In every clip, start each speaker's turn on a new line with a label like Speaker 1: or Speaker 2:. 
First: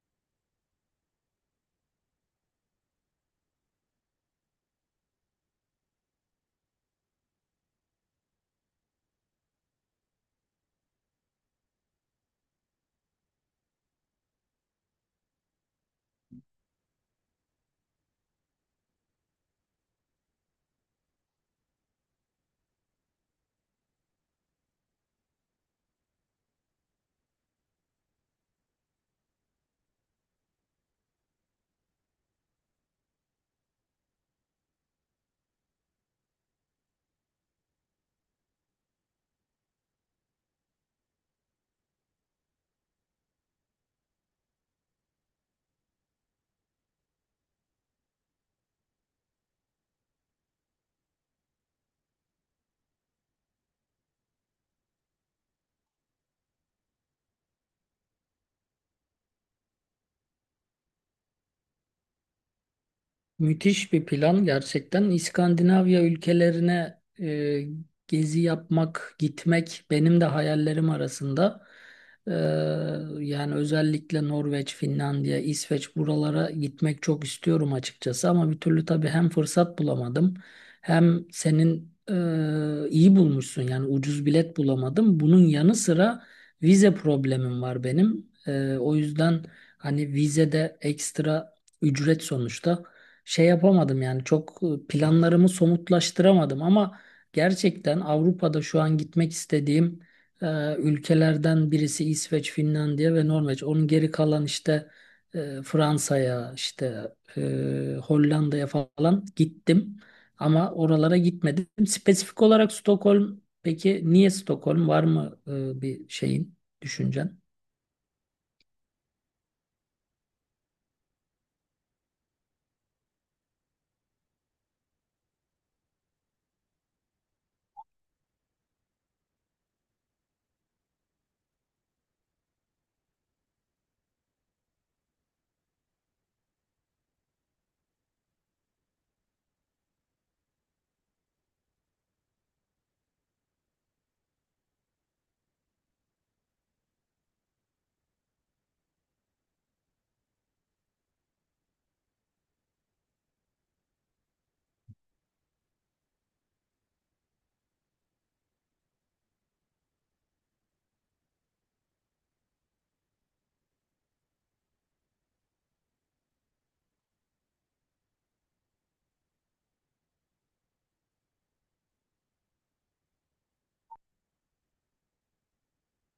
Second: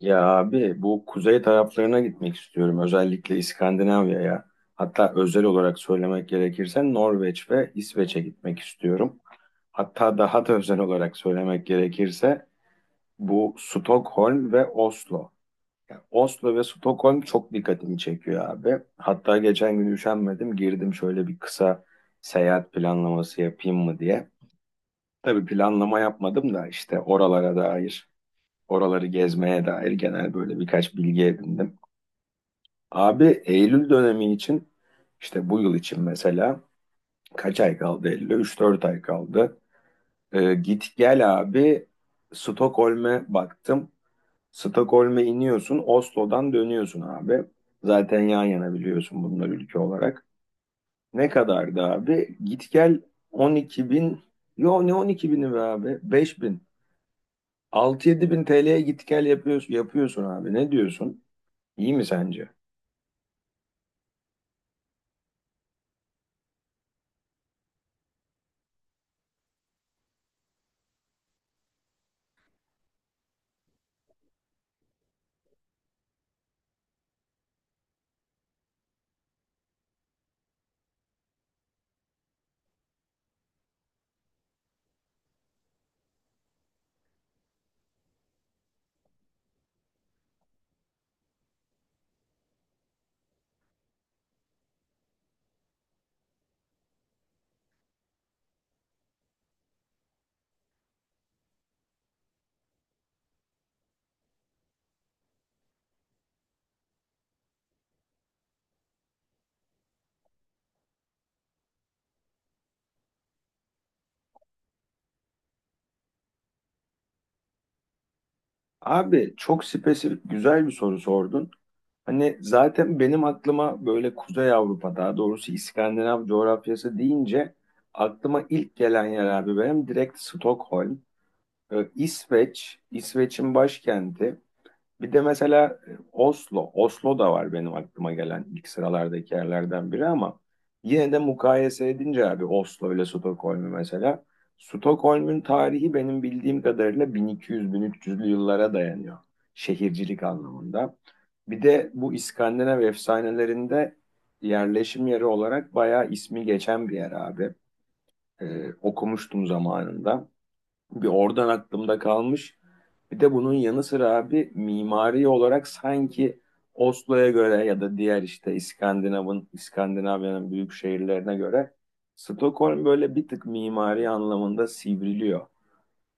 Speaker 1: Ya abi bu kuzey taraflarına gitmek istiyorum. Özellikle İskandinavya'ya. Hatta özel olarak söylemek gerekirse Norveç ve İsveç'e gitmek istiyorum. Hatta daha da özel olarak söylemek gerekirse bu Stockholm ve Oslo. Yani Oslo ve Stockholm çok dikkatimi çekiyor abi. Hatta geçen gün üşenmedim girdim şöyle bir kısa seyahat planlaması yapayım mı diye. Tabii planlama yapmadım da işte oralara dair, oraları gezmeye dair genel böyle birkaç bilgi edindim. Abi Eylül dönemi için işte bu yıl için mesela kaç ay kaldı Eylül'e? Üç dört ay kaldı. Git gel abi, Stockholm'e baktım. Stockholm'e iniyorsun, Oslo'dan dönüyorsun abi. Zaten yan yana biliyorsun bunları ülke olarak. Ne kadardı abi? Git gel 12 bin. Yo, ne 12 bini be abi? 5 bin. 6-7 bin TL'ye git gel yapıyorsun, yapıyorsun abi. Ne diyorsun? İyi mi sence?
Speaker 2: Müthiş bir plan gerçekten. İskandinavya ülkelerine gezi yapmak, gitmek benim de hayallerim arasında. E, Yani özellikle Norveç, Finlandiya, İsveç buralara gitmek çok istiyorum açıkçası. Ama bir türlü tabii hem fırsat bulamadım hem senin iyi bulmuşsun yani ucuz bilet bulamadım. Bunun yanı sıra vize problemim var benim. O yüzden hani vizede ekstra ücret sonuçta şey yapamadım yani çok planlarımı somutlaştıramadım ama gerçekten Avrupa'da şu an gitmek istediğim ülkelerden birisi İsveç, Finlandiya ve Norveç. Onun geri kalan işte Fransa'ya, işte Hollanda'ya falan gittim ama oralara gitmedim. Spesifik olarak Stockholm, peki niye Stockholm var mı bir şeyin, düşüncen?
Speaker 1: Abi çok spesifik güzel bir soru sordun. Hani zaten benim aklıma böyle Kuzey Avrupa, daha doğrusu İskandinav coğrafyası deyince aklıma ilk gelen yer abi benim direkt Stockholm, İsveç, İsveç'in başkenti. Bir de mesela Oslo. Oslo da var benim aklıma gelen ilk sıralardaki yerlerden biri ama yine de mukayese edince abi Oslo ile Stockholm'u mesela. Stockholm'un tarihi benim bildiğim kadarıyla 1200-1300'lü yıllara dayanıyor şehircilik anlamında. Bir de bu İskandinav efsanelerinde yerleşim yeri olarak bayağı ismi geçen bir yer abi. Okumuştum zamanında. Bir oradan aklımda kalmış. Bir de bunun yanı sıra abi mimari olarak sanki Oslo'ya göre ya da diğer işte İskandinav'ın, İskandinavya'nın büyük şehirlerine göre Stockholm böyle bir tık mimari anlamında sivriliyor.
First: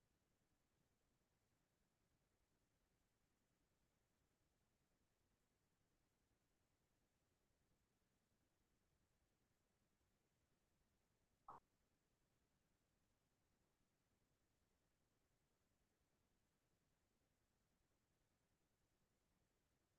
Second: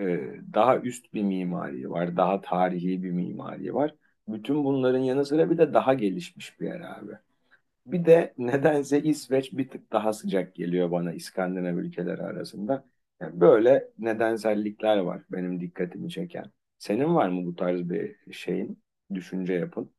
Speaker 1: Daha üst bir mimari var, daha tarihi bir mimari var. Bütün bunların yanı sıra bir de daha gelişmiş bir yer abi. Bir de nedense İsveç bir tık daha sıcak geliyor bana İskandinav ülkeleri arasında. Yani böyle nedensellikler var benim dikkatimi çeken. Senin var mı bu tarz bir şeyin, düşünce yapın?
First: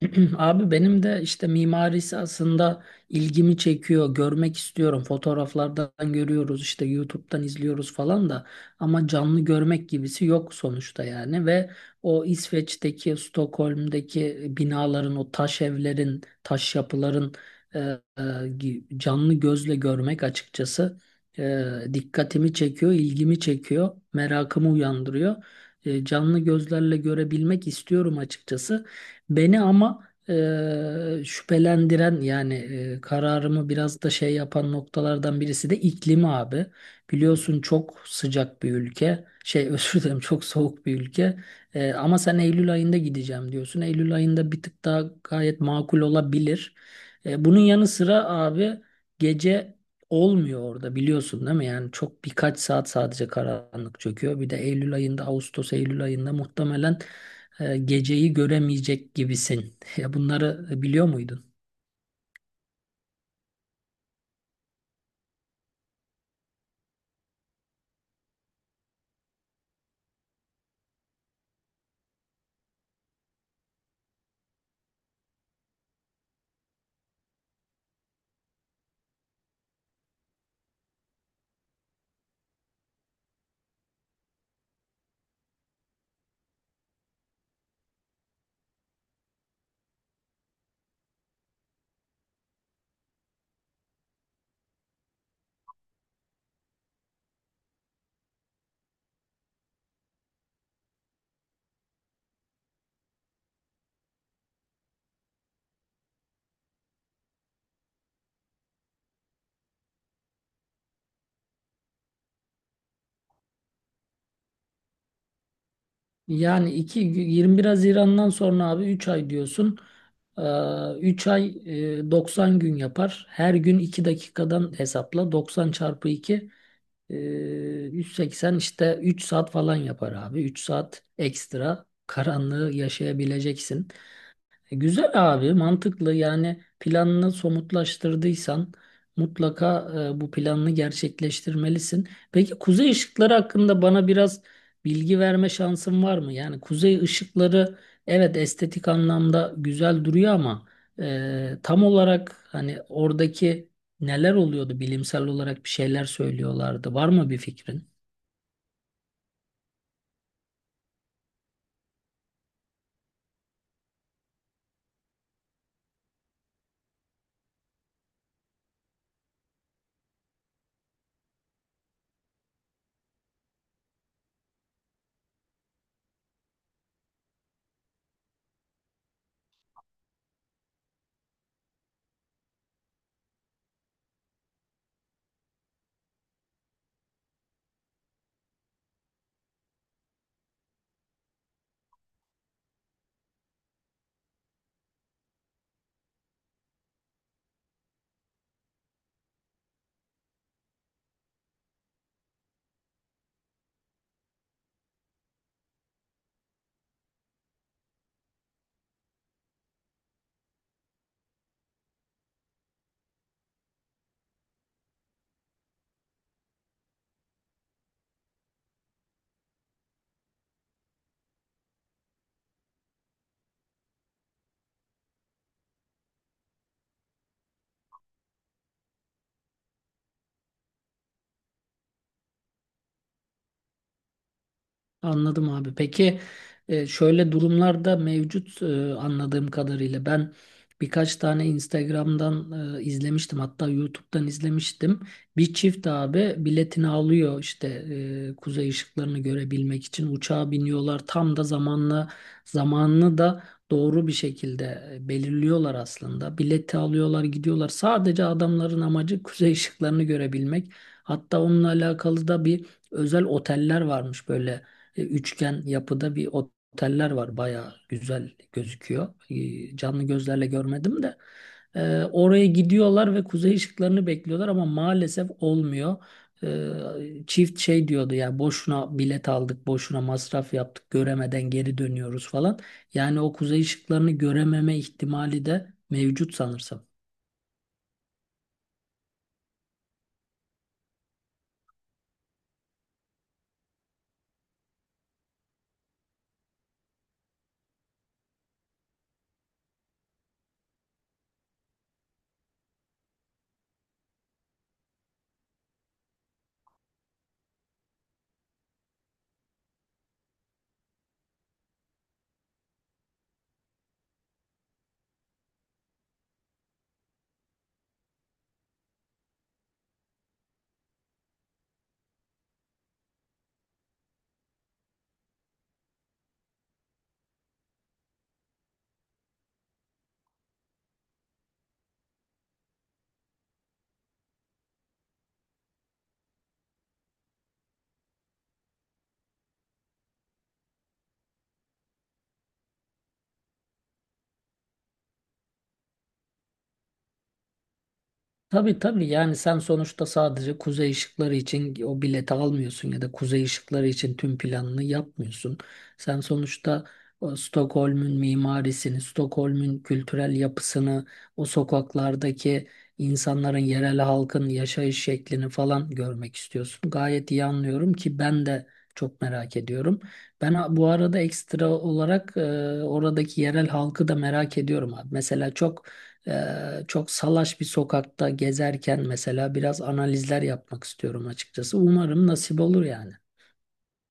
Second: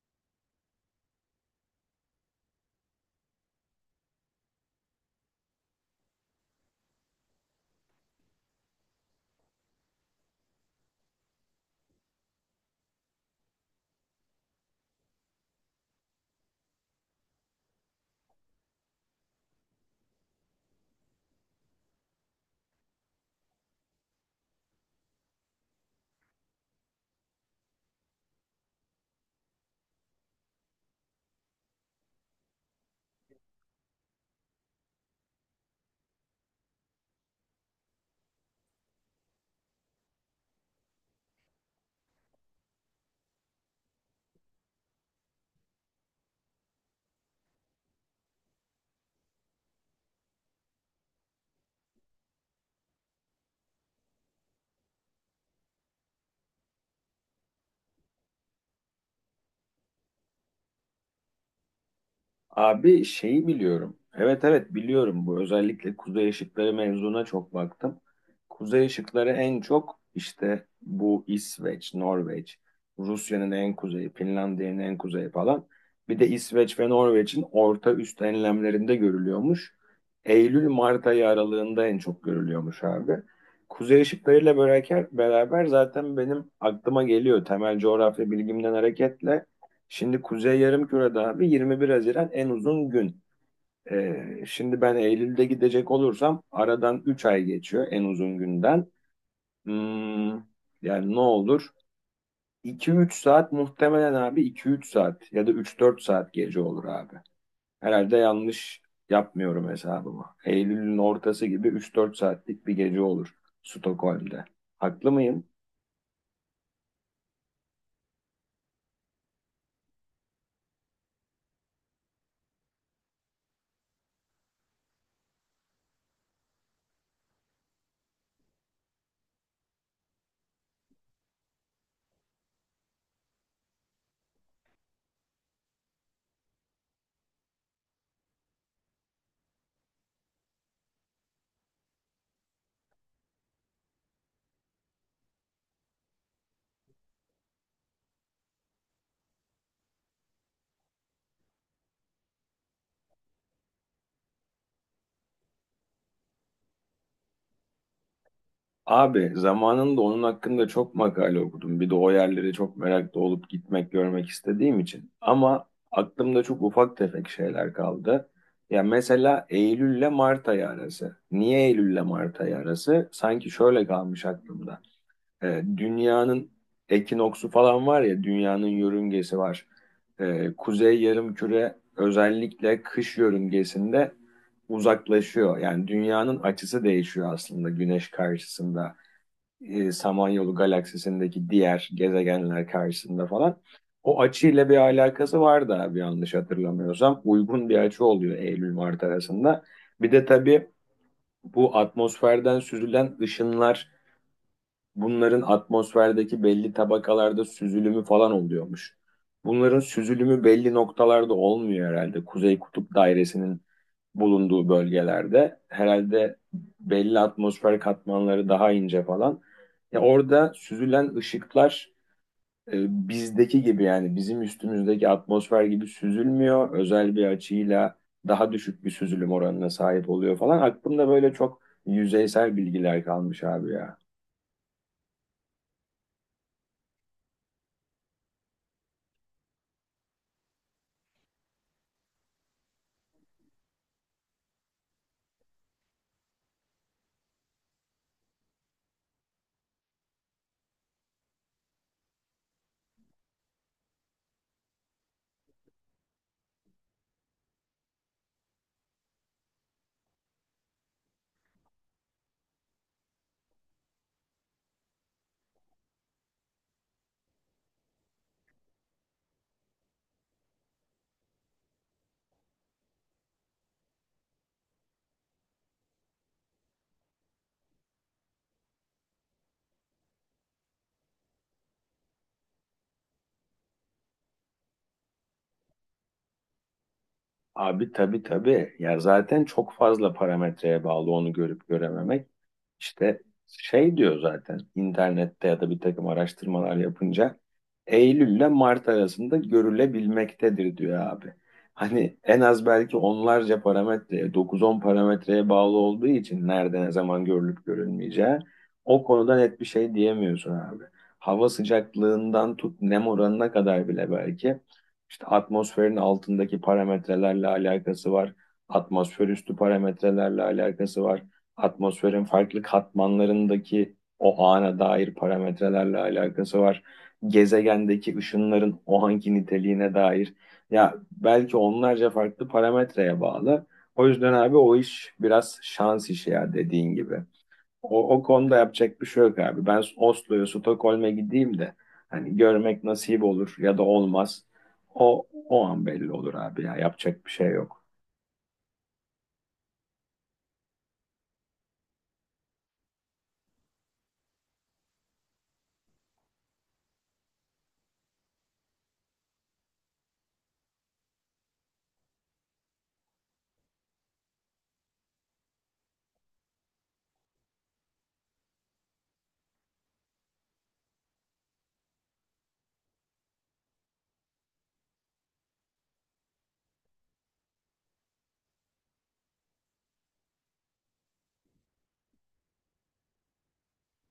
Speaker 2: Abi benim de işte mimarisi aslında ilgimi çekiyor. Görmek istiyorum. Fotoğraflardan görüyoruz işte YouTube'dan izliyoruz falan da ama canlı görmek gibisi yok sonuçta yani ve o İsveç'teki, Stockholm'deki binaların, o taş evlerin, taş yapıların e, e, canlı gözle görmek açıkçası e, dikkatimi çekiyor, ilgimi çekiyor, merakımı uyandırıyor. Canlı gözlerle görebilmek istiyorum açıkçası. Beni ama şüphelendiren yani kararımı biraz da şey yapan noktalardan birisi de iklimi abi. Biliyorsun çok sıcak bir ülke. Şey özür dilerim çok soğuk bir ülke. Ama sen Eylül ayında gideceğim diyorsun. Eylül ayında bir tık daha gayet makul olabilir. Bunun yanı sıra abi gece olmuyor orada biliyorsun değil mi? Yani çok birkaç saat sadece karanlık çöküyor. Bir de Eylül ayında, Ağustos Eylül ayında muhtemelen geceyi göremeyecek gibisin. Ya bunları biliyor muydun?
Speaker 1: Abi şeyi biliyorum. Evet evet, biliyorum bu. Özellikle kuzey ışıkları mevzuna çok baktım. Kuzey ışıkları en çok işte bu İsveç, Norveç, Rusya'nın en kuzeyi, Finlandiya'nın en kuzeyi falan. Bir de İsveç ve Norveç'in orta üst enlemlerinde görülüyormuş. Eylül-Mart ayı aralığında en çok görülüyormuş abi. Kuzey ışıklarıyla beraber zaten benim aklıma geliyor temel coğrafya bilgimden hareketle. Şimdi Kuzey Yarımküre'de abi 21 Haziran en uzun gün. Şimdi ben Eylül'de gidecek olursam aradan 3 ay geçiyor en uzun günden. Hmm, yani ne olur? iki üç saat muhtemelen abi, iki üç saat ya da üç dört saat gece olur abi. Herhalde yanlış yapmıyorum hesabımı. Eylül'ün ortası gibi üç dört saatlik bir gece olur Stockholm'de. Haklı mıyım?
Speaker 2: Yani 2 21 Haziran'dan sonra abi 3 ay diyorsun. 3 ay 90 gün yapar. Her gün 2 dakikadan hesapla. 90 çarpı 2 180 işte 3 saat falan yapar abi. 3 saat ekstra karanlığı yaşayabileceksin. Güzel abi, mantıklı. Yani planını somutlaştırdıysan mutlaka bu planını gerçekleştirmelisin. Peki kuzey ışıkları hakkında bana biraz bilgi verme şansın var mı? Yani kuzey ışıkları evet estetik anlamda güzel duruyor ama tam olarak hani oradaki neler oluyordu bilimsel olarak bir şeyler söylüyorlardı. Var mı bir fikrin?
Speaker 1: Abi zamanında onun hakkında çok makale okudum. Bir de o yerlere çok meraklı olup gitmek, görmek istediğim için. Ama aklımda çok ufak tefek şeyler kaldı. Ya mesela Eylül ile Mart ayı arası. Niye Eylül ile Mart ayı arası? Sanki şöyle kalmış aklımda. Dünyanın ekinoksu falan var ya, dünyanın yörüngesi var. Kuzey Yarımküre özellikle kış yörüngesinde uzaklaşıyor. Yani dünyanın açısı değişiyor aslında güneş karşısında, Samanyolu galaksisindeki diğer gezegenler karşısında falan. O açıyla bir alakası var da, bir yanlış hatırlamıyorsam. Uygun bir açı oluyor Eylül-Mart arasında. Bir de tabii bu atmosferden süzülen ışınlar, bunların atmosferdeki belli tabakalarda süzülümü falan oluyormuş. Bunların süzülümü belli noktalarda olmuyor herhalde. Kuzey Kutup Dairesi'nin bulunduğu bölgelerde herhalde belli atmosfer katmanları daha ince falan. Ya orada süzülen ışıklar bizdeki gibi, yani bizim üstümüzdeki atmosfer gibi süzülmüyor. Özel bir açıyla daha düşük bir süzülüm oranına sahip oluyor falan. Aklımda böyle çok yüzeysel bilgiler kalmış abi ya.
Speaker 2: Anladım abi. Peki şöyle durumlarda mevcut anladığım kadarıyla ben birkaç tane Instagram'dan izlemiştim hatta YouTube'dan izlemiştim. Bir çift abi biletini alıyor işte kuzey ışıklarını görebilmek için uçağa biniyorlar. Tam da zamanla zamanını da doğru bir şekilde belirliyorlar aslında. Bileti alıyorlar gidiyorlar. Sadece adamların amacı kuzey ışıklarını görebilmek. Hatta onunla alakalı da bir özel oteller varmış böyle üçgen yapıda bir oteller var. Bayağı güzel gözüküyor. Canlı gözlerle görmedim de. Oraya gidiyorlar ve kuzey ışıklarını bekliyorlar ama maalesef olmuyor. Çift şey diyordu ya boşuna bilet aldık, boşuna masraf yaptık, göremeden geri dönüyoruz falan. Yani o kuzey ışıklarını görememe ihtimali de mevcut sanırsam.
Speaker 1: Abi tabii tabii. Ya zaten çok fazla parametreye bağlı onu görüp görememek. İşte şey diyor zaten internette ya da bir takım araştırmalar yapınca, Eylül ile Mart arasında görülebilmektedir diyor abi. Hani en az belki onlarca parametreye, dokuz on parametreye bağlı olduğu için nerede ne zaman görülüp görülmeyeceği o konuda net bir şey diyemiyorsun abi. Hava sıcaklığından tut nem oranına kadar bile belki işte atmosferin altındaki parametrelerle alakası var. Atmosfer üstü parametrelerle alakası var, atmosferin farklı katmanlarındaki o ana dair parametrelerle alakası var. Gezegendeki ışınların o anki niteliğine dair. Ya belki onlarca farklı parametreye bağlı. O yüzden abi o iş biraz şans işi ya, dediğin gibi. O konuda yapacak bir şey yok abi. Ben Oslo'ya, Stockholm'e gideyim de hani görmek nasip olur ya da olmaz. O an belli olur abi ya, yapacak bir şey yok.
Speaker 2: Tabii tabii, yani sen sonuçta sadece kuzey ışıkları için o bileti almıyorsun ya da kuzey ışıkları için tüm planını yapmıyorsun. Sen sonuçta o Stockholm'ün mimarisini, Stockholm'ün kültürel yapısını, o sokaklardaki insanların, yerel halkın yaşayış şeklini falan görmek istiyorsun. Gayet iyi anlıyorum ki ben de çok merak ediyorum. Ben bu arada ekstra olarak oradaki yerel halkı da merak ediyorum abi. Mesela çok salaş bir sokakta gezerken mesela biraz analizler yapmak istiyorum açıkçası. Umarım nasip olur yani.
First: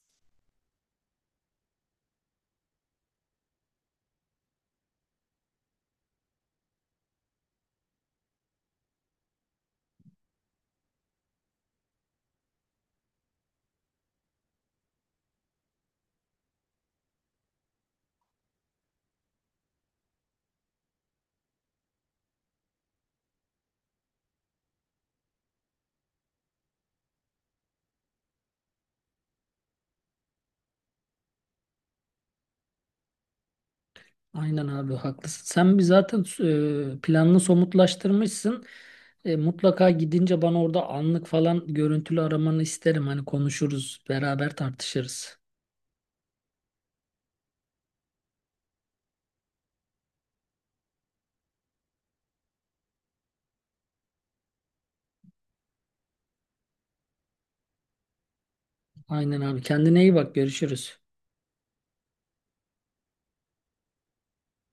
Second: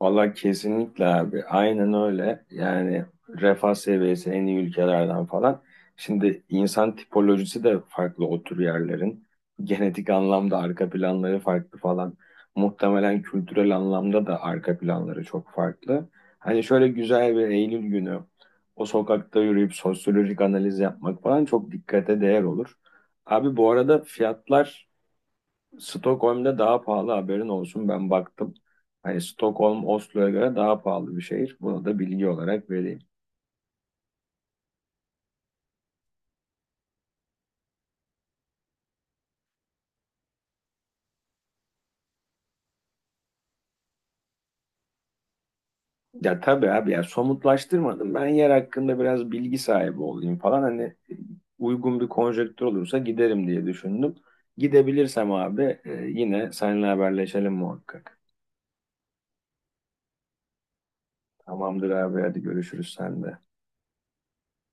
Speaker 1: Valla kesinlikle abi. Aynen öyle. Yani refah seviyesi en iyi ülkelerden falan. Şimdi insan tipolojisi de farklı o tür yerlerin. Genetik anlamda arka planları farklı falan. Muhtemelen kültürel anlamda da arka planları çok farklı. Hani şöyle güzel bir Eylül günü o sokakta yürüyüp sosyolojik analiz yapmak falan çok dikkate değer olur. Abi bu arada fiyatlar Stockholm'da daha pahalı, haberin olsun, ben baktım. Hani Stockholm Oslo'ya göre daha pahalı bir şehir. Bunu da bilgi olarak vereyim.
Speaker 2: Aynen abi, haklısın. Sen bir zaten planını somutlaştırmışsın. Mutlaka gidince bana orada anlık falan görüntülü aramanı isterim. Hani konuşuruz, beraber tartışırız.
Speaker 1: Ya tabii abi ya, somutlaştırmadım. Ben yer hakkında biraz bilgi sahibi olayım falan. Hani uygun bir konjektür olursa giderim diye düşündüm. Gidebilirsem abi yine seninle haberleşelim muhakkak.
Speaker 2: Aynen abi. Kendine iyi bak. Görüşürüz.
Speaker 1: Tamamdır abi, hadi görüşürüz sen de.